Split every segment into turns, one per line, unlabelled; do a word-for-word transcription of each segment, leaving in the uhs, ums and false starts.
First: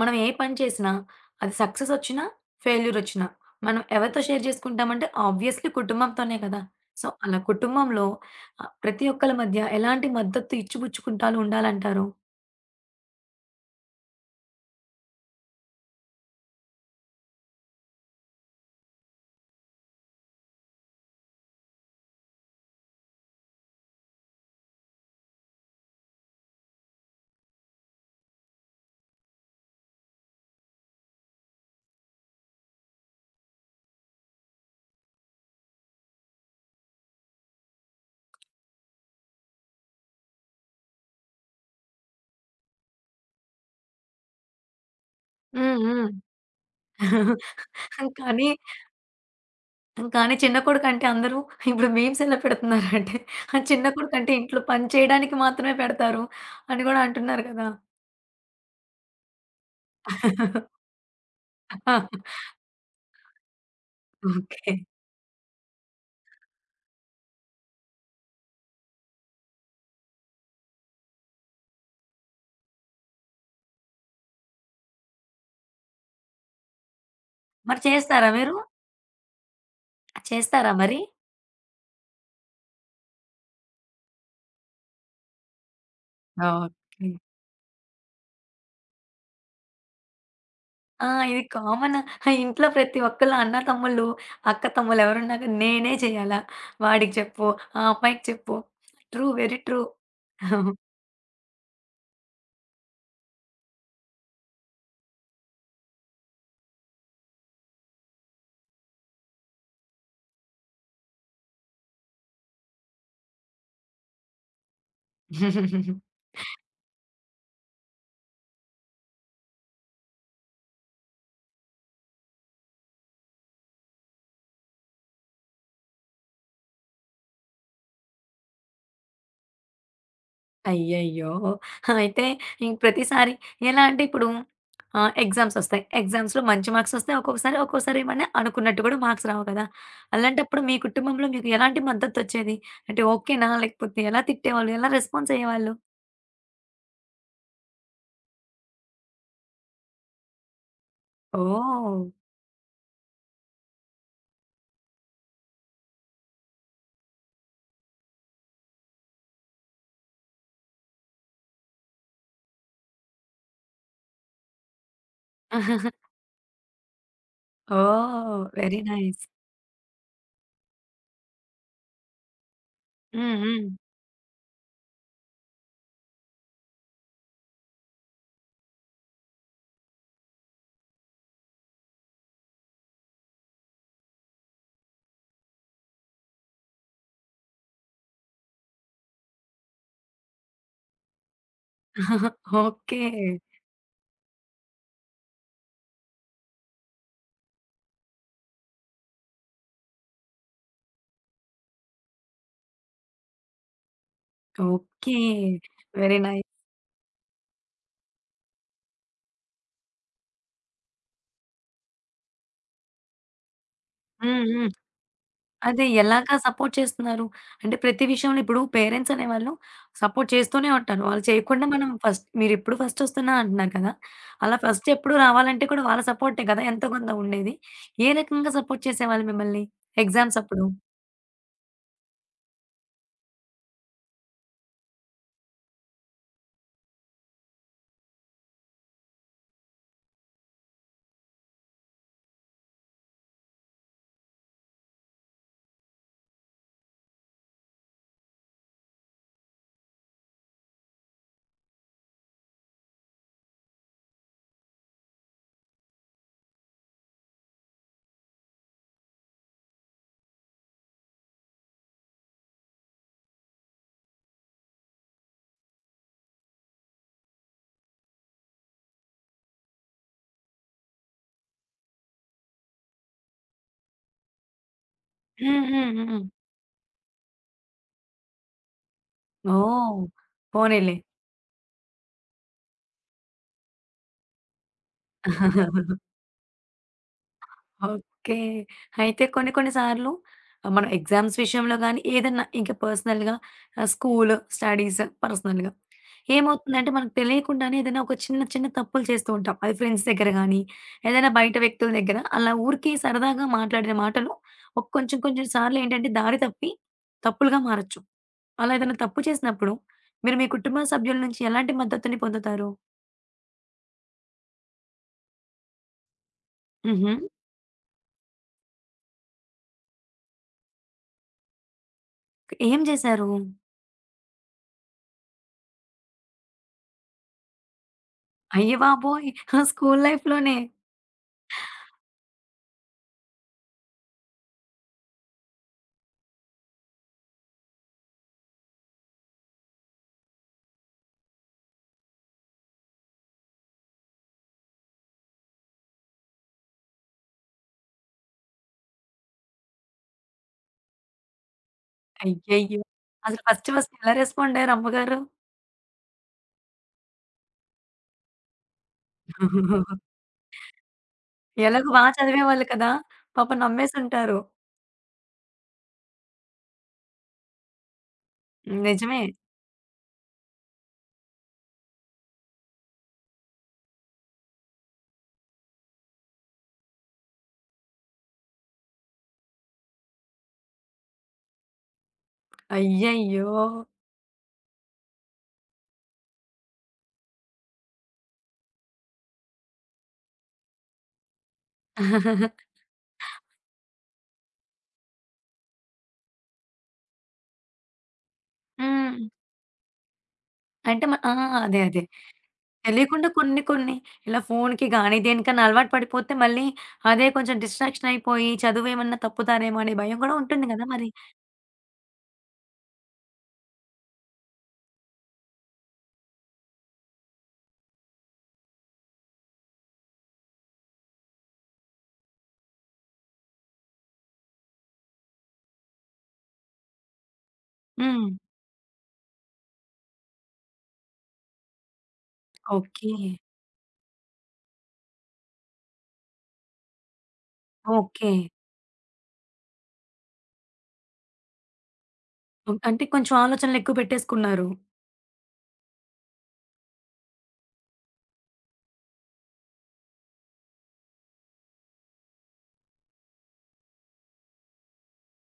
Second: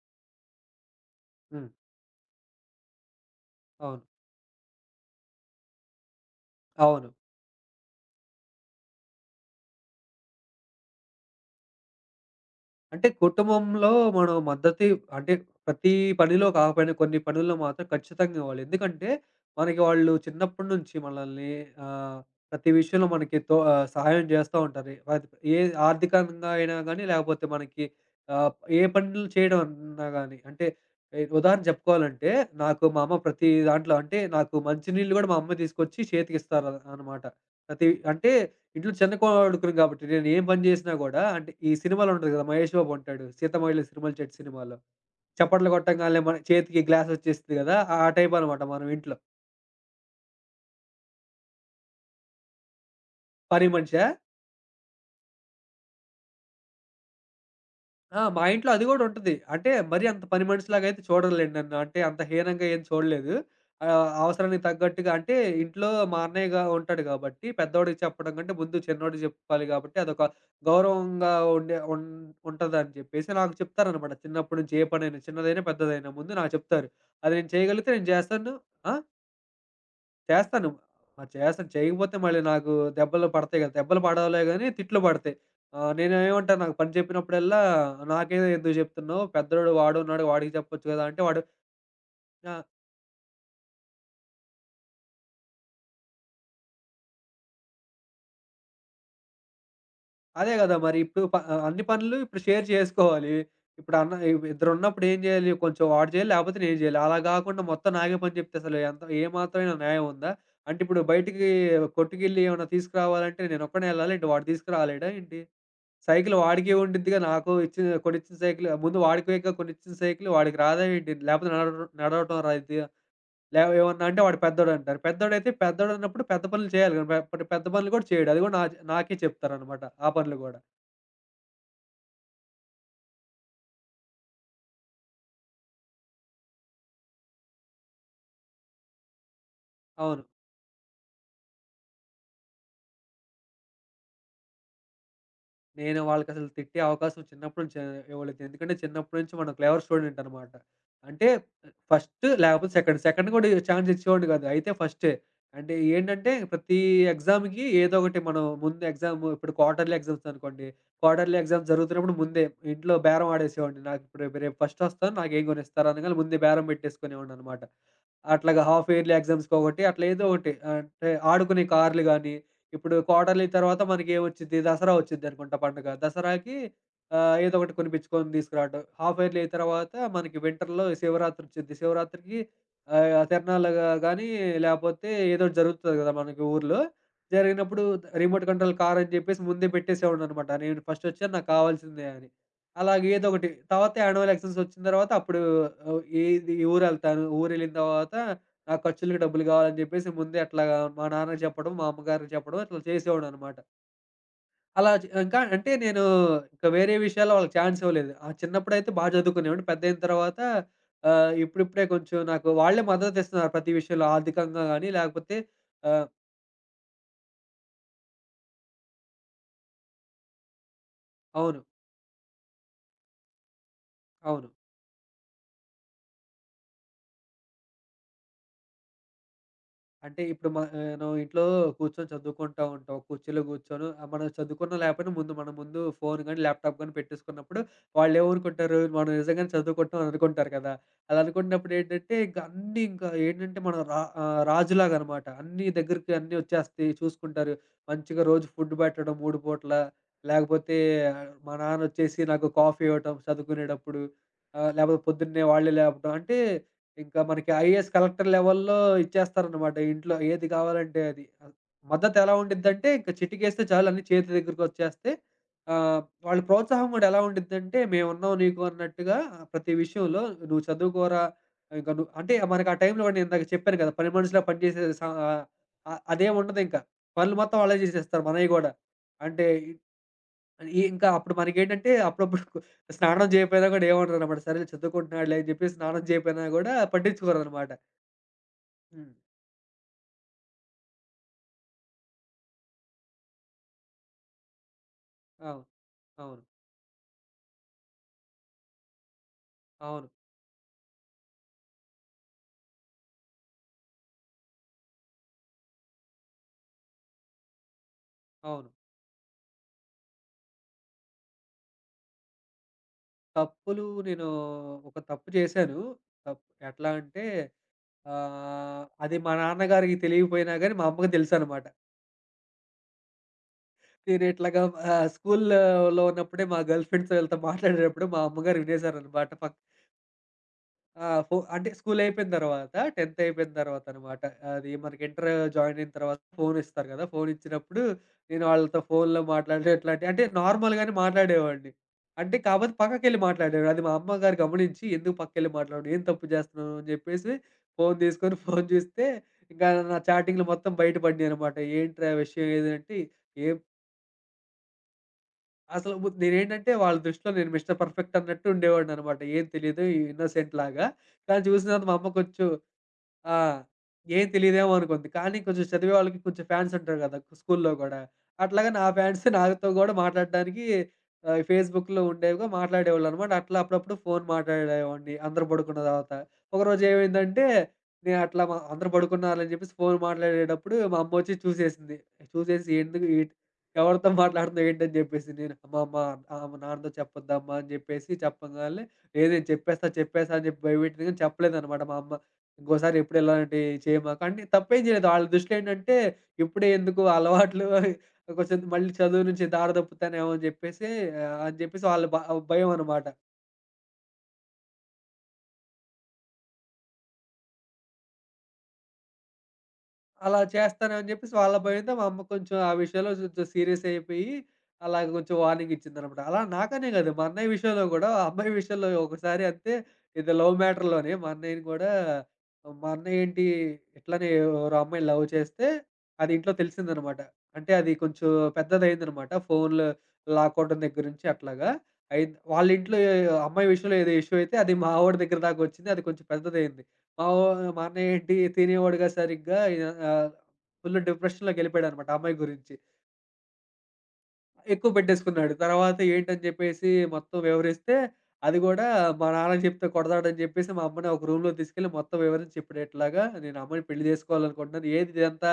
మనం ఏ పని చేసినా, అది
హ్మ్.
సక్సెస్ ఒచ్చినా, ఫెయిల్యూర్ ఒచ్చినా, మనం
అవును.
ఎవరితో షేర్ జేసుకుంటామంటే ఆబ్వియస్‌లీ కుటుంబంతోనే కదా! సో,
అవును.
అలా కుటుంబంలో ఆహ్, ప్రతి ఒక్కళ్ళ మధ్య ఎలాంటి మద్దతు ఇచ్చిపుచ్చుకుంటాలు ఉండాలంటారు?
అంటే కుటుంబంలో మనం మద్దతు ఇవ్- అంటే ప్రతి పనిలో కాకపోయినా కొన్ని పనుల్లో మాత్రం ఖచ్చితంగా ఇవ్వాలి. ఎందుకంటే మనకి వాళ్ళు చిన్నప్పటి నుంచి మనల్ని ఆహ్, ప్రతి విషయంలో మనకి తో ఆహ్, సహాయం చేస్తా ఉంటారు. అది ఏ ఆర్థికంగా అయినా గానీ, లేకపోతే మనకి ఆహ్, ఏ పనులు చేయడం అన్నా గానీ. అంటే ఎ ఉదాహరణ చెప్పుకోవాలంటే నాకు మా అమ్మ ప్రతి దాంట్లో అంటే నాకు మంచినీళ్ళు గూడా మా అమ్మే తీసుకొచ్చి చేతికిస్తారు అన్నమాట. ప్రతి అంటే ఇంట్లో చిన్న కొడుకుని కాబట్టి నేను ఏం పని చేసినా గూడా అంటే ఈ సినిమాలో ఉంటది కదా! 'మహేష్ బాబు' ఉంటాడు 'సీతమయిలే సిరిమల్లె చెట్టు' సినిమాలో. చప్పట్లు
హ్మ్. హ్మ్.
కొట్టంగాల్నే మన చేతికి గ్లాస్ వచ్చేసిద్ది కదా! ఆ టైప్
కానీ,
అనమాట మనం ఇంట్లో.
కానీ చిన్న కొడుకంటే అందరూ ఇప్పుడు మీమ్స్ ఎలా పెడుతున్నారంటే, ఆ
పని
చిన్న
మనిషా?
కొడుకంటే ఇంట్లో పని చేయడానికి మాత్రమే పెడతారు అని గూడా అంటున్నారు కదా!
ఆ! మా ఇంట్లో అది గూడా ఉంటది. అంటే మరీ అంత పని మనిషిలాగైతే చూడరులెండి నన్ను. అంటే అంత హీనంగా ఏం చూడలేదు. ఆహ్, అవసరానికి
ఓకే.
తగ్గట్టుగా అంటే ఇంట్లో మా అన్నయ్యగా ఉంటాడు గాబట్టి పెద్దోడికి చెప్పడం కంటే ముందు చిన్నోడికి జెప్పాలి గాబట్టి అదొక గౌరవంగా ఉండే ఉన్ ఉంటదని చెప్పేసి నాకు చెప్తారనమాట. చిన్నప్పటి నుంచి ఏ పనైనా చిన్నదైనా, పెద్దదైనా ముందు నాకు చెప్తారు. అది నేను
మరి
చేయగలిగితే నేను
చేస్తారా
జేస్తాను.
మీరు?
ఆ! చేస్తాను.
చేస్తారా మరి?
మరి చేస్తాను. చేయకపోతే మళ్ళీ నాకు దెబ్బలు పడతాయి కదా! దెబ్బలు పడవులే గానీ తిట్లు పడతాయి. ఆహ్, నేనేమంటాను నాకు పని
ఓకే.
చెప్పినప్పుడల్లా నాకే ఎందుకు చెప్తున్నావు? పెద్దోడు వాడున్నాడు వాడికి చెప్పొచ్చు కదా!
ఆ!
అంటే
ఇది
వాడు
కామన్.
ఆహ్,
ఇంట్లో ప్రతి ఒక్కళ్ళు అన్న, తమ్ముళ్ళు, అక్క, తమ్ముళ్ళు ఎవరున్నా గాని నేనే చేయాలా? వాడికి చెప్పు, ఆ అమ్మాయికి చెప్పు. ట్రూ. Very true.
అదే కదా! మరి ఇప్పుడు ప ఆహ్, అన్ని పనులు ఇప్పుడు షేర్ చేసుకోవాలి. ఇప్పుడు అన్న ఇ ఇద్దరున్నప్పుడు ఏం చేయాలి? కొంచెం వాడు చేయాలి లేకపోతే నేను చేయాలి. అలా గాకుండా మొత్తం నాకే పని చెప్తే అసలు ఎంత ఏ మాత్రమైన న్యాయం ఉందా? అంటే ఇప్పుడు బయటికి కొట్టుకెళ్ళి ఏమన్నా తీసుకురావాలంటే నేనొక్కడినే ఎళ్ళాలా ఏంటి? వాడు తీసుకురాలేడా ఏంటి? సైకిల్ వాడికే ఉండిద్దిగా. నాకు ఇచ్చిన కొనిచ్చిన సైకిల్ ముందు వాడికేగా కొనిచ్చిన సైకిల్ వాడికి రాదా ఏంటి? లేపోతే నడవడం నడవటం రాదు. లే ఏమన్నా అంటే వాడు పెద్దోడంటారు. పెద్దోడైతే పెద్దోడన్నప్పుడు పెద్ద పనులు చేయాలి కదా! పె పెద్ద పనులు కూడా చేయడు. అది కూడా నా నాకే చెప్తారనమాట. ఆ పనులు గూడా.
అయ్యయ్యో! అయితే ఇంక ప్రతిసారి ఎలా అంటే ఇప్పుడు ఆహ్, ఎగ్జామ్స్ ఒస్తాయి. ఎగ్జామ్స్‌లో మంచి మార్క్స్ ఒస్తాయి. ఒక్కొక్కసారి, ఒక్కోసారి ఏమన్నా అనుకున్నట్టు కూడా మార్క్స్ రావు కదా!
అవును.
అలాంటప్పుడు మీ కుటుంబంలో మీకు ఎలాంటి మద్దతొచ్చేది? అంటే ఓకేనా? లేకపోతే ఎలా తిట్టేవాళ్ళు? ఎలా రెస్పాన్స్ అయ్యేవాళ్ళు?
నేను వాళ్ళకసలు తిట్టే అవకాశం చిన్నప్పుడు నుంచి ఇవ్వలేదు. ఎందుకంటే చిన్నప్పటి నుంచి మనం క్లేవర్ స్టూడెంట్ అనమాట. అంటే
ఓహ్!
ఫస్ట్ లేకపోతే సెకండ్. సెకండ్ కూడా ఛాన్స్ ఇచ్చేవాడు కాదు. అయితే ఫస్టే. అంటే ఏంటంటే ప్రతి ఎగ్జామ్‌కి ఏదో ఒకటి మనం ముందు ఎగ్జామ్ ఇప్పుడు క్వార్టర్లీ ఎగ్జామ్స్ అనుకోండి. క్వార్టర్లీ ఎగ్జామ్స్ జరుగుతున్నప్పుడు ముందే ఇంట్లో బేరం ఆడేసేవాడిని. నాకు ఇప్పుడు రేపు రేపు ఫస్ట్ వస్తాను నాకేం కొనిస్తారు అనగానే ముందే బేరం పెట్టేసుకునేవాడిననమాట.
ఓహ్!
అట్లాగా
వెరీ
హాఫ్ ఇయర్లీ
నైస్.
ఎగ్జామ్స్‌కొకటి అట్లా ఏదో ఒకటి అంటే ఆడుకునే కార్లు గాని ఇప్పుడు
హ్మ్.
క్వార్టర్లీ
హ్మ్.
తర్వాత మనకేమొచ్చిద్ది? దసరా ఒచ్చిద్దనుకుంటా పండగ. దసరాకి ఆహ్, ఏదో ఒకటి కొనిపించుకొని తీసుకురావడం. హాఫ్ ఇయర్లీ తర్వాత మనకి వింటర్‌లో శివరాత్రి ఒచ్చిద్ది. శివరాత్రికి ఆహ్, తిరణాలుగా గానీ, లేపోతే ఏదో ఒకటి జరుగుతది గదా! మనకి ఊర్లో. జరిగినప్పుడు రిమోట్ కంట్రోల్ కార్ అని జెప్పేసి ముందే పెట్టేసేవాడిననమాట. నేను ఫస్ట్ ఒచ్చాను నాకు కావాల్సిందే అని.
ఓకే.
అలాగే ఏదో ఒకటి. తర్వాత యాన్యువల్ ఎలక్షన్స్ ఒచ్చిన తర్వాత అప్పుడు ఆహ్, ఈ ఈ ఊరెళ్తాను. ఊరెళ్ళిన తర్వాత నా ఖర్చులకి డబ్బులు కావాలని చెప్పేసి ముందే అట్లాగా మా నాన్నకి చెప్పడం, మా అమ్మగారికి చెప్పడం ఇట్లా చేసేవాడిననమాట. అలా చ్
ఓకే.
ఇంకా అంటే నేను
వెరీ నైస్.
ఇంకా వేరే విషయాల్లో వాళ్ళకి ఛాన్స్ ఇవ్వలేదు. ఆ! చిన్నప్పుడైతే బా చదువుకునేవాడిని. పెద్దయిన తర్వాత ఆహ్, ఇప్పుడిప్పుడే కొంచెం నాకు వాళ్ళే మద్దతిస్తున్నారు ప్రతి విషయంలో
హ్మ్.
ఆర్థికంగా
హ్మ్.
గానీ, లేకపోతే
అదే
ఆహ్
ఎలాగా సపోర్ట్ చేస్తున్నారు? అంటే ప్రతి విషయంలో ఇప్పుడు పేరెంట్స్ అనేవాళ్ళు సపోర్ట్ చేస్తూనే ఉంటారు. వాళ్ళు
అవును.
చేయకుండా మనం ఫస్ట్ మీరిప్పుడు ఫస్ట్ వస్తున్నా అంటున్నారు కదా!
అవును.
అలా ఫస్ట్ ఎప్పుడు రావాలంటే కూడా వాళ్ళ సపోర్టే కదా! ఎంతో కొంత ఉండేది. ఏ రకంగా సపోర్ట్ చేసేవాళ్ళు మిమ్మల్ని
అంటే
ఎగ్జామ్స్
ఇప్పుడు మ
అప్పుడు?
ఆహ్, మనం ఇంట్లో కూర్చొని చదువుకుంటా ఉంటాం. కుర్చీలో కూర్చొని ఆహ్, మనం చదువుకున్నా లేకపోయినా ముందు మన ముందు ఫోన్ గాని, ల్యాప్‌టాప్ గాని పెట్టేసుకున్నప్పుడు వాళ్ళేమనుకుంటారు, మనం నిజంగానే చదువుకుంటున్నాం అనుకుంటారు కదా! అలా అనుకున్నప్పుడు ఏంటంటే ఇంక అన్నీ ఇంకా ఏంటంటే మనం రా ఆహ్, రాజులాగనమాట. అన్నీ దగ్గరికి అన్నీ వచ్చేస్తాయి చూసుకుంటారు. మంచిగా రోజు ఫుడ్ పెట్టడం మూడు పూటల. లేకపోతే ఆ, మా నాన్నొచ్చేసి నాకు కాఫీ ఇవ్వటం చదువుకునేటప్పుడు. ఆహ్, లేకపోతే పొద్దున్నే వాళ్ళే లేపడం. అంటే ఇంకా మనకి ఐఏఎస్, కలెక్టర్ లెవెల్‌లో ఇచ్చేస్తారనమాట ఇంట్లో ఏది కావాలంటే అది. ఆహ్, మద్దతెలా ఉండిద్దంటే ఇంక చిటికేస్తే చాలు అన్నీ చేతి దగ్గరికొచ్చేస్తాయి. ఆహ్, వాళ్ళ ప్రోత్సాహం గూడా ఎలా ఉండిద్దంటే, "మేమున్నాం నీకు" అన్నట్టుగా ప్రతి విషయంలో "నువ్వు చదువుకోరా" ఇంక ను అంటే మనకు ఆ టైంలో నేను ఇందాక చెప్పాను కదా! పని మనిషిలా పనిచేసే స
హ్మ్. హ్మ్.
ఆహ్,
హ్మ్.
అదేం ఉండదింక. పనులు మొత్తం వాళ్ళే చేసేస్తారు మనయి గూడా. అంటే
ఓహ్!
ఈ
పోనీలే.
ఇంకా అప్పుడు మనకేంటంటే అప్పుడప్పుడు కు స్నానం చేయకపోయినా కూడా ఏమనరనమాట. సరేలే చదువుకుంటున్నాడులే అని చెప్పేసి స్నానం చేయకపోయినా గూడా పట్టించుకోరనమాట.
ఓకే.
హ్మ్.
అయితే కొన్ని కొన్ని సార్లు ఆహ్, మనం ఎగ్జామ్స్ విషయంలో గానీ, ఏదన్నా ఇంకా పర్సనల్‌గా ఆహ్, స్కూలు, స్టడీస్
అవును.
పర్సనల్‌గా
అవును.
ఏమవుతుందంటే, మనకు తెలియకుండానే ఏదైనా ఒక చిన్న చిన్న తప్పులు చేస్తూ ఉంటాం. అది ఫ్రెండ్స్
అవును.
దగ్గర గానీ, ఏదైనా బయట వ్యక్తుల దగ్గర అలా ఊరికే సరదాగా మాట్లాడిన మాటలు ఒక కొంచెం కొంచెం సార్లు ఏంటంటే దారి తప్పి తప్పులుగా మారొచ్చు.
అవును.
అలా ఏదైనా తప్పు చేసినప్పుడు మీరు మీ కుటుంబ సభ్యుల నుంచి ఎలాంటి మద్దతుని పొందుతారు?
తప్పులు నేను ఒక తప్పు చేశాను. తప్ ఎట్లా
హుహు.
అంటే ఆహ్, అది మా నాన్నగారికి తెలియకపోయినా గానీ మా అమ్మకి తెలుసనమాట.
ఏం చేశారు?
నేను ఇట్లాగా ఆహ్, స్కూల్‌లో ఉన్నప్పుడే మా గర్ల్ ఫ్రెండ్స్ వీళ్ళతో మాట్లాడేటప్పుడు మా అమ్మగారు
అయ్య బాబోయ్!
వినేసారనమాట. పక్కన
స్కూల్ లైఫ్‌లోనే.
ఆ! ఫో అంటే స్కూల్ అయిపోయిన తర్వాత 10థ్ అయిపోయిన తర్వాత అన్నమాట. అది మనకి ఇంటర్ జాయిన్ అయిన తర్వాత ఫోన్ ఇస్తారు కదా! ఫోన్ ఇచ్చినప్పుడు నేను వాళ్ళతో ఫోన్‌లో మాట్లాడడం ఇట్లాంటివి అంటే నార్మల్‌గానే మాట్లాడేవాడిని. అంటే కాకపోతే పక్కకెళ్ళి మాట్లాడేవాడిని. అది మా అమ్మగారు గమనించి "ఎందుకు పక్కకెళ్ళి మాట్లాడడం? ఏం తప్పు చేస్తున్నావు?" అని చెప్పేసి ఫోన్ తీసుకొని ఫోన్ చూస్తే ఇంకా నా చాటింగ్‌లు మొత్తం బయటపడినాయి అన్నమాట. ఏంట్రా విషయం
అయ్యయ్యో!
ఏదంటే
అసలు
ఏం
ఫస్ట్ ఫస్ట్ ఎలా రెస్పాండ్ అయ్యారు అమ్మగారు?
అసలు ము నేనేంటంటే వాళ్ళ దృష్టిలో నేను మిస్టర్ పర్ఫెక్ట్ అన్నట్టు ఉండేవాడినన్నమాట. ఏం తెలీదు ఇన్నోసెంట్ లాగా. కానీ చూసిన తర్వాత
ఎలాగో
మా
బా
అమ్మ కొంచెం
చదివేవాళ్ళు కదా!
ఆ!
పాపం
ఏం
నమ్మేసుంటారు.
తెలీదేమో అనుకుద్ది. కానీ కొంచెం చదివే వాళ్ళకి కొంచెం ఫ్యాన్స్ ఉంటారు గదా! స్కూల్లో గూడా. అట్లాగా నా
నిజమే.
ఫ్యాన్స్ నాతో గూడా మాట్లాడడానికి ఆహ్, ఫేస్‌బుక్‌లో ఉండేవిగా మాట్లాడేవాళ్ళనమాట. అట్లా అప్పుడప్పుడు ఫోను మాట్లాడేవాడిని అందరూ పడుకున్న తర్వాత. ఒకరోజు ఏమైందంటే, నేను అట్లా మా అందరూ పడుకున్నారని జెప్పేసి ఫోను మాట్లాడేటప్పుడు మా అమ్మొచ్చి చూసేసింది. చూసేసి "ఎందుకు ఈట్
అయ్యయ్యో!
ఎవరితో మాట్లాడుతున్నావు ఏంటి?" అని జెప్పేసి నేను "అమ్మ అమ్మ ఆహ్, మా నాన్నతో చెప్పొద్దమ్మా" అని జెప్పేసి చెప్పంగాల్నే "లేదు నేను చెప్పేస్తా, చెప్పేస్తా" అని జెప్పి భయపెట్టింది గానీ చెప్పలేదనమాట మా అమ్మ. ఇంకోసారి ఎప్పుడు ఇలాంటివి చేయమాక. అంటే తప్పేం చేయలేదు. ఆళ్ళ దృష్టిలో ఏంటంటే, ఇప్పుడే ఎందుకు ఆ అలవాట్లు కొంచెం మళ్ళీ
హ్మ్.
చదువు నుంచి దారి తప్పుతానేమో అని చెప్పేసి
అంటే మ ఆ!
ఆహ్, అని
అదే
చెప్పేసి
అదే.
వాళ్ళ బ భయం అనమాట.
తెలియకుండా కొన్ని కొన్ని ఇలా ఫోన్‌కి గానీ, దేనికన్నా అలవాటు పడిపోతే మళ్ళీ అదే కొంచెం డిస్ట్రాక్షన్ అయిపోయి చదువేమన్నా తప్పుతారేమో అనే భయం గూడా
అలా
ఉంటుంది గదా!
చేస్తానని
మరి.
జెప్పేసి వాళ్ళ భయంతో మా అమ్మ కొంచెం ఆ విషయంలో కొంచెం సీరియస్ అయిపోయి, అలాగ కొంచెం వార్నింగ్ ఇచ్చిందనమాట. అలా నాకనే గాదు మా అన్నయ్య విషయంలో గూడా, ఆ అమ్మాయి విషయంలో ఒకసారి అంతే ఇది లవ్ మ్యాటర్‌లోనే మా అన్నయ్యని గూడా మా అన్నయ్య ఏంటి ఇట్లనే ఎవరో అమ్మాయిని లవ్ చేస్తే అది ఇంట్లో తెలిసిందనమాట. అంటే అది కొంచెం
హ్మ్.
పెద్దదయిందనమాట. ఫోన్‌లు లాక్కోవడం దగ్గర నుంచి అట్లాగా అయింది. వాళ్ళ ఇంట్లో
ఓకే.
ఏ- అమ్మాయి విషయంలో ఏదో ఇష్యూ అయితే అది మా వోడి దగ్గర దాకా వచ్చింది. అది కొంచెం పెద్దదయింది. మా వో మా
ఓకే.
అన్నయ్యేంటి తినేవాడుగా సరిగ్గా ఇగ ఆహ్, ఫుల్ డిప్రెషన్‌లోకి ఎళ్ళిపోయాడనమాట ఆ అమ్మాయి గురించి.
ఓహ్! అంటే కొంచెం ఆలోచనలెక్కువ పెట్టేసుకున్నారు.
ఎక్కువ పెట్టేసుకున్నాడు. తర్వాత ఏంటని చెప్పేసి మొత్తం వివరిస్తే, అది గూడా మా నాన్నకి చెప్తే కొడతాడని చెప్పేసి మా అమ్మని ఒక రూమ్‌లో తీసుకెళ్ళి మొత్తం వివరించి చెప్పాడు. ఇట్లాగా నేను అమ్మని పెళ్లి చేసుకోవాలనుకుంటున్నాను. ఏది ఇదంతా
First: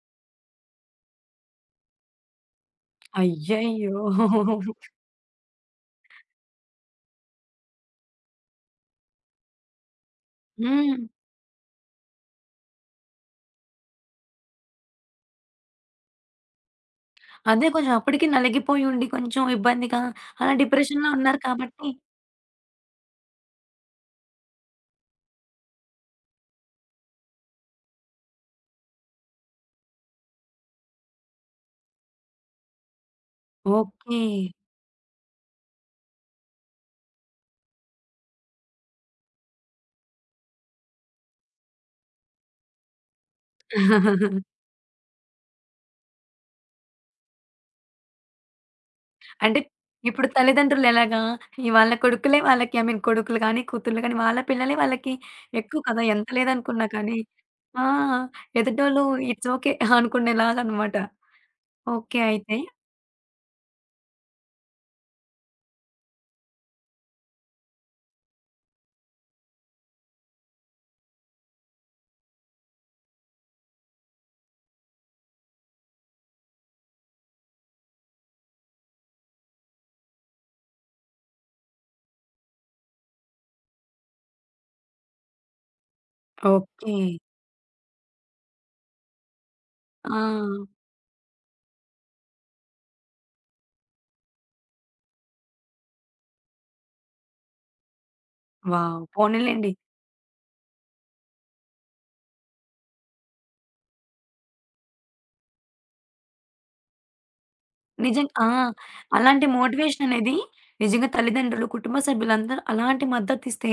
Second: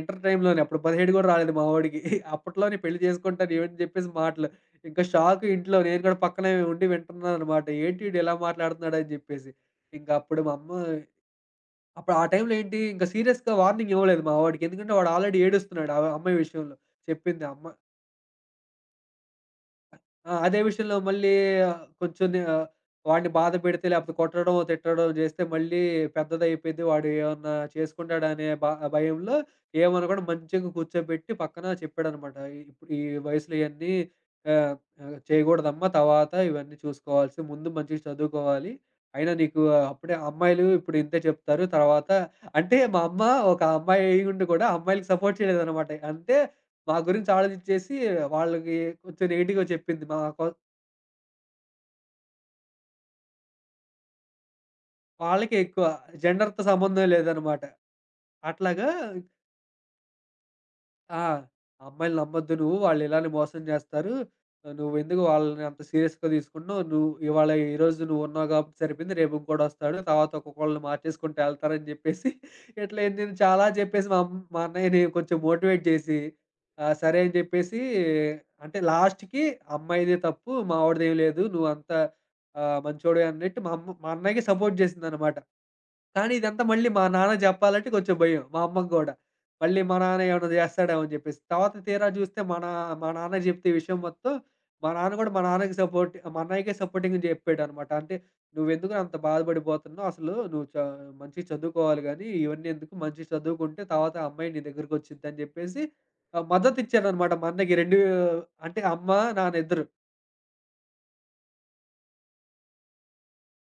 ఇంటర్ టైమ్‌లోనే అప్పుడు పదిహేడు గూడా రాలేదు మా వాడికి. అప్పట్లోనే పెళ్లి చేసుకుంటాను ఏవని
అయ్యయ్యో!
చెప్పేసి మాటలు. ఇంకా షాక్ ఇంట్లో. నేను కూడా పక్కనే ఉండి వింటున్నాననమాట. ఏంటి ఈడు ఇలా మాట్లాడుతున్నాడని జెప్పేసి. ఇంకప్పుడు మా అమ్మ
హ్మ్.
అప్పుడు ఆ టైంలో ఏంటి, ఇంక సీరియస్‌గా వార్నింగ్ ఇవ్వలేదు మా వాడికి. ఎందుకంటే వాడు ఆల్రెడీ ఏడుస్తున్నాడు. ఆ అమ్మాయి విషయంలో. చెప్పింది అమ్మ
అదే కొంచెం అప్పటికి నలిగిపోయి ఉండి కొంచెం ఇబ్బందిగా
ఆ!
అలా
అదే విషయంలో
డిప్రెషన్‌లో
మళ్ళీ
ఉన్నారు
ఆ,
కాబట్టి
కొంచెం నే ఆహ్, వాడిని బాధ పెడితే లేకపోతే కొట్టడం, తిట్టడం జేస్తే మళ్ళీ పెద్దదయిపోయిద్ది. వాడు ఏమన్నా చేసుకుంటాడనే బ భయంలో ఏమనకుండా మంచిగా కూర్చోబెట్టి పక్కన చెప్పాడనమాట. ఇప్పుడు ఈ వయసులో ఇయన్నీ
ఓకే.
ఆహ్, ఆహ్, చేయగూడదమ్మా. తర్వాత ఇవన్నీ చూసుకోవాల్సి ముందు మంచిగా చదువుకోవాలి. అయినా నీకు అప్పుడే అమ్మాయిలు ఇప్పుడు ఇంతే చెప్తారు. తర్వాత అంటే మా అమ్మ ఒక అమ్మాయి అయ్యుండి కూడా అమ్మాయిలకి సపోర్ట్ చేయలేదనమాట. అంటే మా గురించి ఆలోచించేసి వాళ్ళకి కొంచెం
అంటే
నెగెటివ్‌గా చెప్పింది. మా
ఇప్పుడు
కొ
తల్లిదండ్రులు ఎలాగా ఈ వాళ్ళ కొడుకులే వాళ్ళకి ఐ మీన్ కొడుకులు గాని, కూతుర్లు గాని వాళ్ళ పిల్లలే వాళ్ళకి
వాళ్ళకే
ఎక్కువ
ఎక్కువ
కదా! ఎంత
జెండర్‌తో
లేదనుకున్నా
సంబంధం
కానీ.
లేదనమాట.
ఆ!
అట్లాగా
ఎదుటోళ్ళు ఇట్స్ ఓకే అనుకునేలాగా అన్నమాట.
ఆ! అమ్మాయిలని
ఓకే
నమ్మొద్దు
అయితే.
నువ్వు. వాళ్ళు ఇలానే మోసం జేస్తారు. ఆహ్, నువ్వెందుకు వాళ్ళని అంత సీరియస్‌గా తీసుకుంటున్నావు. నువ్వు ఇవాళ ఈరోజు నువ్వున్నావు కాబట్టి సరిపోయింది. రేపు ఇంకోడొస్తాడు. తర్వాత ఒక్కొక్కళ్ళని మార్చేసుకుంటూ ఎళ్తారని జెప్పేసి ఇట్లా నేను చాలా జెప్పేసి మా అమ్ మా అన్నయ్యని కొంచెం మోటివేట్ జేసి ఆహ్, సరే అని జెప్పేసి అంటే లాస్ట్‌కి అమ్మాయిదే తప్పు. మావోడిదేం లేదు. నువ్వంతా ఆహ్, మంచోడివే అన్నట్టు మా అమ్మ మా అన్నయ్యకి సపోర్ట్ జేసిందనమాట. కానీ ఇదంతా మళ్ళీ
ఓకే.
మా నాన్న జెప్పాలంటే కొంచెం భయం. మా అమ్మకి గూడా. మళ్ళీ మా
ఆ!
నాన్న ఏమన్నా జేస్తాడేమో అని జెప్పేసి. తర్వాత తీరా జూస్తే మా నా మా నాన్నకి జెప్తే ఈ విషయం మొత్తం, మా నాన్న గూడా మా నాన్నకి సపోర్ట్ మా అన్నయ్యకే సపోర్టింగ్‌గా జెప్పాడనమాట. అంటే "నువ్వెందుకురా
వావ్!
అంత
పోనీలెండి.
బాధపడిపోతున్నావు? అసలు నువ్వు చ మంచిగా చదువుకోవాలి గానీ, ఇవన్నీ ఎందుకు? మంచిగా చదువుకుంటే తర్వాత ఆ అమ్మాయి నీ దగ్గరికొచ్చిద్దని" జెప్పేసి ఆహ్, మద్దతిచ్చాడనమాట మా అన్నయ్యకి. రెండు
నిజం ఆ!
అంటే అమ్మ,
అలాంటి
నాన్న ఇద్దరు.
మోటివేషన్ అనేది నిజంగా తల్లిదండ్రులు, కుటుంబ సభ్యులందరూ అలాంటి మద్దతిస్తే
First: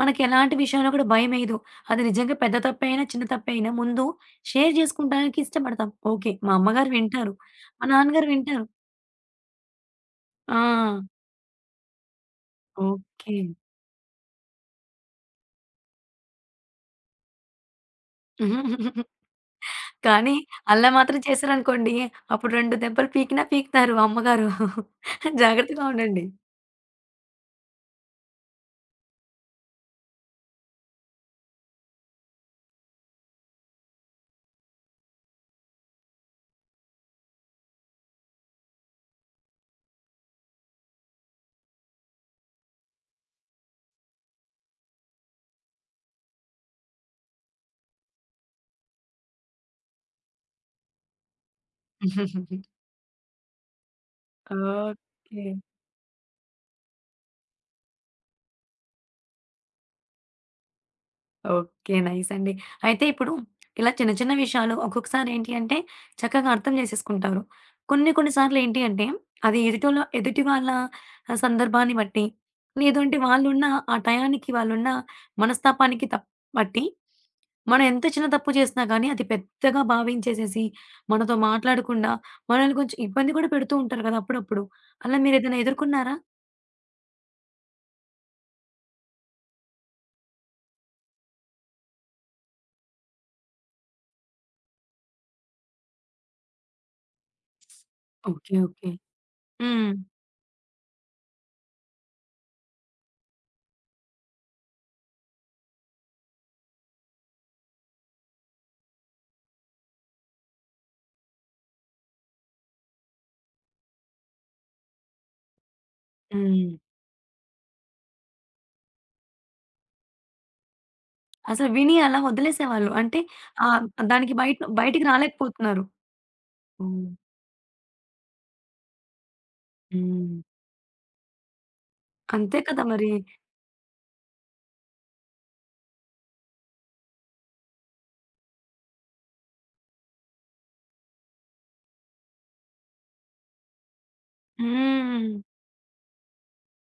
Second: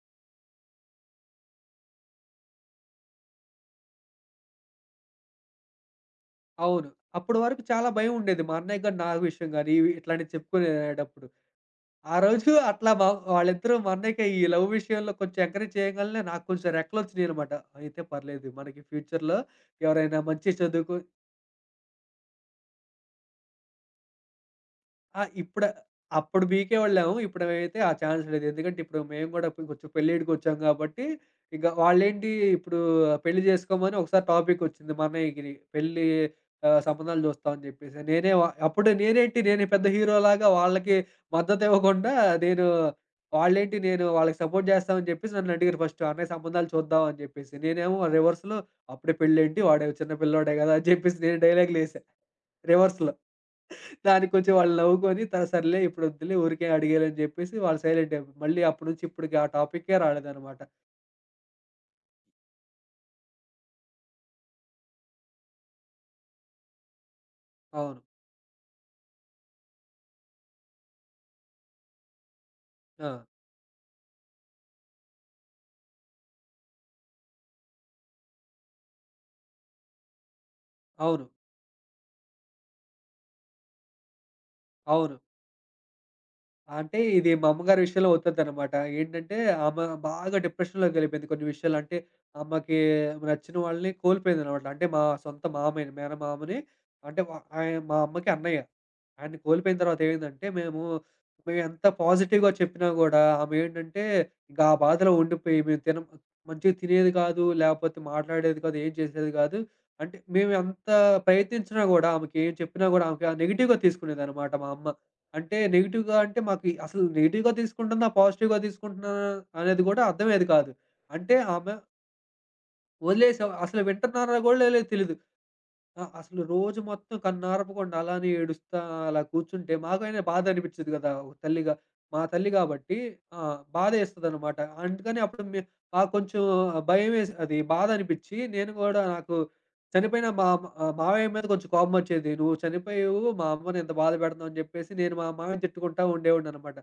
మనకి ఎలాంటి విషయంలో కూడా భయమేయదు. అది నిజంగా పెద్ద తప్పైనా, చిన్న తప్పైనా ముందు షేర్ జేసుకుంటానికి ఇష్టపడతాం. ఓకే. మా
అవును.
అమ్మగారు వింటారు.
అప్పటి వరకు
మా
చాలా భయం
నాన్నగారు
ఉండేది. మా
వింటారు.
అన్నయ్యకి గాని, నాకు విషయం గాని ఇవి ఇట్లాంటివి
ఆ!
చెప్పుకునేటప్పుడు. ఆ రోజు అట్లా మా
ఓకే.
వాళ్ళిద్దరూ మా అన్నయ్యకి ఈ లవ్ విషయంలో కొంచెం ఎంకరేజ్ చేయగలనే నాకు కొంచెం రెక్కలొచ్చినియనమాట. అయితే పర్లేదు మనకి ఫ్యూచర్‌లో ఎవరైనా
కానీ
మంచి
అలా
చదువుకు
మాత్రం చేశారనుకోండి, అప్పుడు రెండు దెబ్బలు పీకినా పీకుతారు అమ్మగారు.
ఆ! ఇప్పుడు
జాగ్రత్తగా ఉండండి.
అప్పుడు పీకేవాళ్ళేమో ఇప్పుడైతే ఆ ఛాన్స్ లేదు. ఎందుకంటే ఇప్పుడు మేము గూడా ఇప్పుడు కొంచెం పెళ్ళిడికొచ్చాం గాబట్టి, ఇక వాళ్ళేంటి ఇప్పుడు పెళ్లి జేసుకోమని ఒకసారి టాపికొచ్చింది మా అన్నయ్యకి పెళ్లి ఆహ్, సంబంధాలు జూస్తాం అని జెప్పేసి. నేనే వ అప్పుడు నేనేంటి నేను పెద్ద హీరోలాగా వాళ్ళకి మద్దతివ్వకుండా నేను వాళ్ళేంటి నేను వాళ్ళకి సపోర్ట్ జేస్తామని జెప్పేసి నన్నడిగారు ఫస్ట్ అన్నయ్య సంబంధాలు చూద్దాం అని జెప్పేసి. నేనేమో రివర్స్‌లో అప్పుడే పెళ్ళేంటి వాడు చిన్న పిల్లోడే గదా! అని జెప్పేసి నేను డైలాగులేసా రివర్స్‌లో. దానికి కొంచెం వాళ్ళు నవ్వుకొని త
ఓకే.
సర్లే ఇప్పుడొద్దులే ఊరికే అడిగేలే అని జెప్పేసి వాళ్ళు సైలెంట్ అయిపోయారు. మళ్ళీ అప్పటి నుంచి ఇప్పటికి ఆ టాపిక్కే రాలేదనమాట.
ఓకే. నైస్ అండి. అయితే ఇప్పుడు ఇలా చిన్న చిన్న విషయాలు ఒక్కొక్కసారి ఏంటి అంటే చక్కగా అర్థం చేసేసుకుంటారు.
అవును.
కొన్ని కొన్ని సార్లు ఏంటి అంటే అది ఎదుటోళ్ళ ఎదుటి వాళ్ళ ఆహ్, సందర్భాన్ని బట్టి
ఆ!
లేదంటే వాళ్ళున్న ఆ టయానికి వాళ్ళున్న మనస్తాపానికి తప్ బట్టి మనం ఎంత చిన్న తప్పు చేసినా గానీ అది పెద్దగా భావించేసేసి
అవును.
మనతో మాట్లాడకుండా మనల్ని కొంచెం ఇబ్బంది కూడా పెడుతూ ఉంటారు కదా! అప్పుడప్పుడు.
అవును.
అలా మీరేదైనా ఎదుర్కొన్నారా?
అంటే ఇది మా అమ్మగారి విషయంలో అవుతదనమాట. ఏంటంటే ఆమె బాగా డిప్రెషన్‌లోకెళ్ళిపోయింది కొన్ని విషయాలు. అంటే ఆమెకి నచ్చిన వాళ్ళని కోల్పోయిందనమాట. అంటే మా సొంత మామయ్యని, మేనమామని అంటే వ ఆయన మా అమ్మకి
ఓకే.
అన్నయ్య.
ఓకే.
ఆయన్ని కోల్పోయిన
హ్మ్.
తర్వాత ఏమైందంటే మేము మేమెంత పాజిటివ్‌గా చెప్పినా గూడా ఆమె ఏంటంటే ఇంకా ఆ బాధలో ఉండిపోయి మేము తినం మంచిగా తినేది కాదు, లేపోతే మాట్లాడేది కాదు, ఏం చేసేది కాదు. అంటే మేమెంత ప్రయత్నించినా గూడా ఆమెకి ఏం చెప్పినా గూడా ఆమెకి నెగెటివ్‌గా తీసుకునేదనమాట మా అమ్మ. అంటే నెగెటివ్‌గా అంటే మాకు
హ్మ్.
అసలు నెగెటివ్‌గా తీసుకుంటున్నా, పాజిటివ్‌గా తీసుకుంటున్నానా అనేది గూడా అర్థమయ్యేది కాదు. అంటే
అసలు
ఆమె
విని అలా వదిలేసేవాళ్ళు. అంటే
వదిలేసాం. అసలు
ఆహ్,
వింటున్నారో
దానికి
గూడా
బయట
లేదో
బయటికి
తెలీదు.
రాలేకపోతున్నారు.
ఆ! అసలు రోజు
హ్మ్.
మొత్తం కన్నార్పకుండా అలానే ఏడుస్తా అలా కూర్చుంటే మాకైనా
హ్మ్.
బాధ అనిపిచ్చేది గదా! ఒక తల్లిగా. మా తల్లి
అంతే కదా!
గాబట్టి
మరి.
ఆ! బాధేస్తదనమాట. అందుకని అప్పుడు మే మాకు కొంచెం భయమేసి అది బాధ అనిపిచ్చి నేను గూడా నాకు చనిపోయిన మా మ ఆహ్, మావయ్య మీద కొంచెం కోపమొచ్చేది. "నువ్వు చనిపోయావు, మా అమ్మని ఇంత బాధ పెడుతున్నావు" అని జెప్పేసి నేను మా
హ్మ్.
మావయ్యని తిట్టుకుంటా ఉండేవాడిననమాట.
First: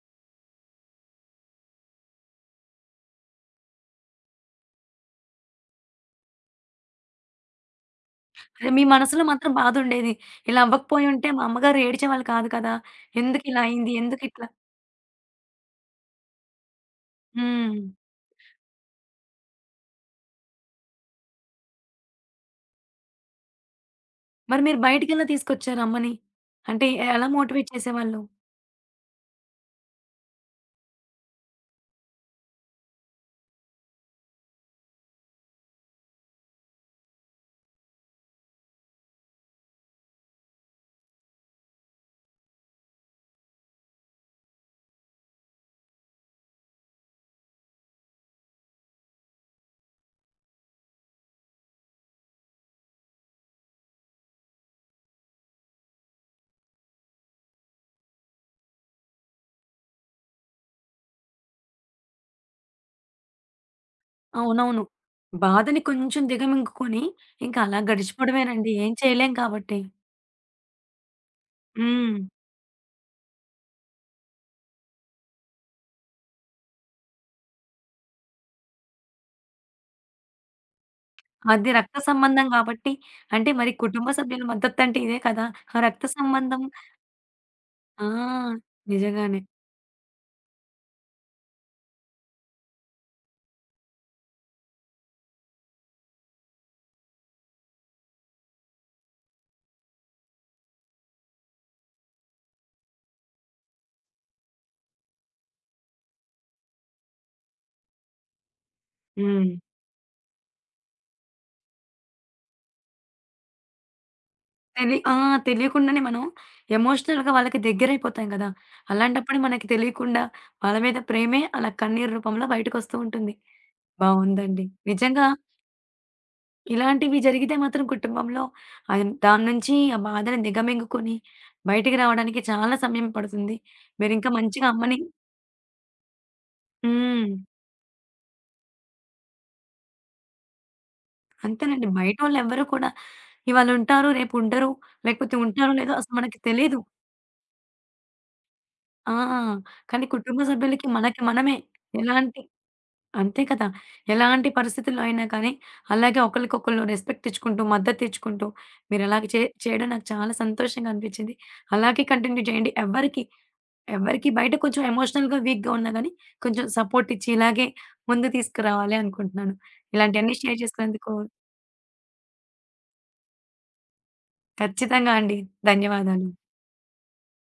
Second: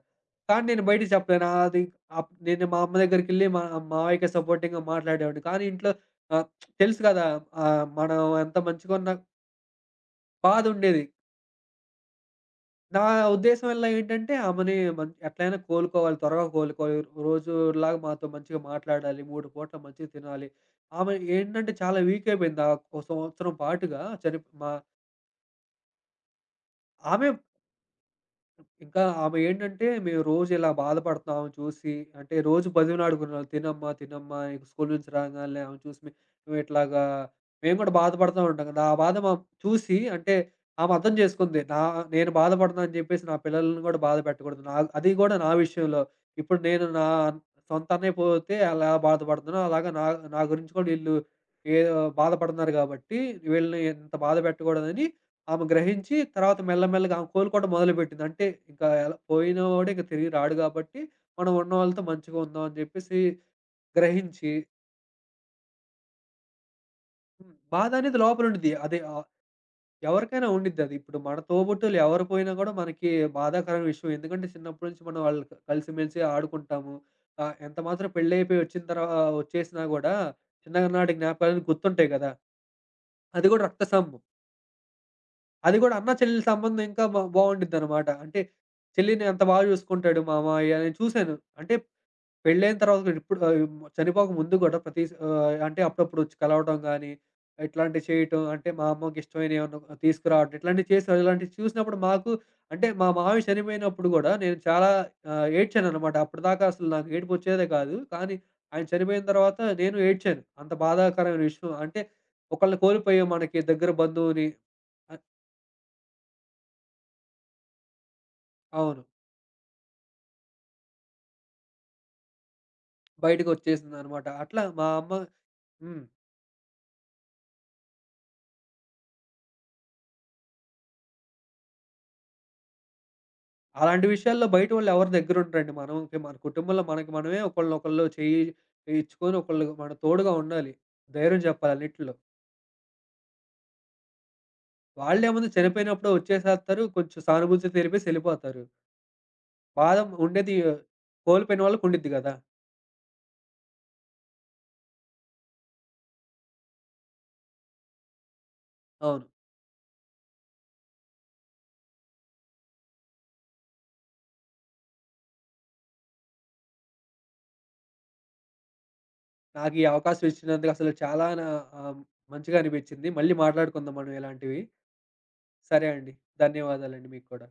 కానీ నేను బయటికి చెప్పలేను. అది అప్ నేను మా అమ్మ దగ్గరికెళ్ళి మా మావయ్యకి సపోర్టింగ్‌గా మాట్లాడేవాడిని. కానీ ఇంట్లో ఆహ్, తెలుసు కదా! ఆహ్, మనం ఎంత
అదే మీ
మంచిగున్నా
మనసులో మాత్రం బాధుండేది. ఇలా
బాధుండేది.
అవ్వకపోయుంటే మా అమ్మగారు ఏడ్చేవాళ్ళు కాదు కదా!
నా
ఎందుకిలా
ఉద్దేశం వల్ల
అయింది?
ఏంటంటే,
ఎందుకిట్లా
ఆమెని మన్ ఎట్లైనా కోలుకోవాలి, త్వరగా కోలుకోవాలి.
హ్మ్.
రోజులాగా మాతో మంచిగా మాట్లాడాలి, మూడు పూటలు మంచిగా తినాలి. ఆమె ఏంటంటే చాలా వీక్ అయిపోయింది. ఆహ్, ఒక సంవత్సరం పాటుగా చనిప్
మరి
మా
మీరు బయటికెలా తీసుకొచ్చారు అమ్మని? అంటే ఎ-
ఆమె
ఎలా మోటివేట్ చేసేవాళ్ళు?
ఇంకా ఆమె ఏంటంటే, మేము రోజు ఇలా బాధపడుతున్నాం ఆమెను చూసి, అంటే రోజు బతిమిలాడుకునేవాళ్ళం. తినమ్మా, తినమ్మా ఇక స్కూల్ నుంచి రాగాలనే ఆమెను చూసి మే మేము ఇట్లాగా మేము కూడా బాధపడతా ఉంటాం కదా! ఆ బాధ మా చూసి అంటే ఆమె అర్థం చేసుకుంది. నా నేను బాధపడుతున్నాను అని చెప్పేసి నా పిల్లల్ని కూడా బాధ పెట్టకూడదు. నా అది కూడా నా విషయంలో. ఇప్పుడు నేను నా సొంత అన్నయ్య పోతే ఎలా బాధపడుతున్నానో అలాగా నా నా గురించి కూడా వీళ్ళు ఏదో బాధపడుతున్నారు కాబట్టి వీళ్ళని ఇంత బాధ పెట్టకూడదని ఆమె గ్రహించి తర్వాత మెల్లమెల్లగా ఆమె కోలుకోవడం మొదలుపెట్టింది. అంటే ఇంకా ఎలా పోయినవాడు ఇంక తిరిగి రాడు గాబట్టి, మనం ఉన్నవాళ్ళతో మంచిగా ఉందాం అని జెప్పేసి గ్రహించి
అవునవును. బాధని కొంచెం దిగమింగుకొని,
హ్మ్.
ఇంక అలా
బాధ అనేది లోపల ఉండిద్ది.
గడిచిపోవడమేనండి. ఏం
అది ఆహ్,
చేయలేం కాబట్టి.
ఎవరికైనా ఉండిద్ది అది. ఇప్పుడు మన తోబుట్టువులు
హ్మ్.
ఎవరు పోయినా గూడా మనకి బాధాకరమైన విషయం. ఎందుకంటే చిన్నప్పటి నుంచి మనం వాళ్ళు కలిసిమెలిసి ఆడుకుంటాము. ఆహ్, ఎంత మాత్రం పెళ్లయిపోయి వచ్చిన తర్వా వచ్చేసినా గూడా చిన్ననాటి జ్ఞాపకాలన్నీ
అది రక్త
గుర్తుంటాయి గదా!
సంబంధం గాబట్టి,
అది
అంటే
గూడా
మరి
రక్త సం
కుటుంబ సభ్యుల మద్దతంటే ఇదే కదా!
అది
ఆ
గూడా
రక్త
అన్నా చెల్లెల
సంబంధం
సంబంధం ఇంకా బా
ఆ!
బావుండిద్దనమాట. అంటే చెల్లిని
నిజంగానే.
అంత బాగా చూసుకుంటాడు మా మామయ్య నేను చూసాను. అంటే పెళ్ళైన తర్వాత గూడా ఇప్పుడు ఆహ్, చనిపోక ముందు గూడా ప్రతి ఆహ్, అంటే అప్పుడప్పుడు వచ్చి కలవటం గానీ, ఇట్లాంటివి చేయటం అంటే మా అమ్మకి ఇష్టమైనవి ఏమన్నా తీసుకురావడం ఇట్లాంటివి చేసారు. ఇలాంటివి చూసినప్పుడు మాకు అంటే మా మామయ్య చనిపోయినప్పుడు గూడా నేను చాలా ఆహ్, ఏడ్చాననమాట. అప్పటిదాకా అసలు నాకు ఏడుపొచ్చేదే కాదు. కానీ ఆయన చనిపోయిన
హ్మ్.
తర్వాత నేను ఏడ్చాను. అంత బాధాకరమైన విషయం. అంటే ఒకళ్ళని కోల్పోయాం మనకి దగ్గర బంధువుని.
తెలి
అ
ఆ! తెలియకుండానే మనం ఎమోషనల్‌గా వాళ్ళకి దగ్గరైపోతాం గదా!
అవును.
అలాంటప్పుడు మనకి తెలియకుండా వాళ్ళ మీద ప్రేమే అలా కన్నీరు రూపంలో బయటకొస్తూ ఉంటుంది.
బయటకొచ్చేసిందనమాట. అట్లా
బావుందండి.
మా అమ్మ
నిజంగా
హ్మ్.
ఇలాంటివి జరిగితే మాత్రం కుటుంబంలో అన్ దాని నుంచి ఆ బాధని దిగమింగుకొని బయటికి రావడానికి చాలా సమయం పడుతుంది.
అలాంటి
మీరింకా
విషయాల్లో
మంచిగా
బయట వాళ్ళు
అమ్మని
ఎవరి దగ్గరుండరండి. మనకి మన కుటుంబంలో మనకి
హ్మ్.
మనమే ఒకళ్ళనొకళ్ళు చెయ్యి ఇచ్చుకొని ఒకళ్ళు మన తోడుగా ఉండాలి. ధైర్యం చెప్పాలి
అంతేనండి.
అన్నిట్లో.
బయటోళ్ళెవ్వరు కూడా ఇవాళుంటారు, రేపుండరు, లేకపోతే
వాళ్ళేముంది
ఉంటారో లేదో
చనిపోయినప్పుడు
అసలు మనకి తెలీదు.
వచ్చేసేత్తారు. కొంచెం సానుభూతి తెలిపేసి ఎళ్ళిపోతారు.
ఆ!
బాధ
కానీ కుటుంబ
ఉండేది
సభ్యులకి మనకి మనమే
కోల్పోయిన వాళ్ళకి ఉండిద్ది గదా!
ఎలాంటి అంతే కదా! ఎలాంటి పరిస్థితుల్లో అయినా కానీ అలాగే ఒకళ్ళకొకళ్ళు రెస్పెక్ట్ ఇచ్చుకుంటూ, మద్దతిచ్చుకుంటూ మీరలాగ
అవును.
చే చేయడం నాకు చాలా సంతోషంగా అనిపిచ్చింది. అలాగే కంటిన్యూ చేయండి. ఎవ్వరికి, ఎవ్వరికి బయట కొంచెం ఎమోషనల్‌గా వీక్‌గా ఉన్నా గానీ కొంచెం సపోర్ట్ ఇచ్చి ఇలాగే ముందుకు తీసుకురావాలి అనుకుంటున్నాను.
నాకు ఈ అవకాశం
ఇలాంటియన్నీ షేర్
ఇచ్చినందుకు అసలు
చేసుకున్నందుకు
చాలా నా ఆహ్, మంచిగా అనిపిచ్చింది. మళ్ళీ మాట్లాడుకుందాం మనం ఇలాంటివి.
ఖచ్చితంగా అండి.
సరే అండి.
ధన్యవాదాలు.
ధన్యవాదాలండి మీకు కూడా.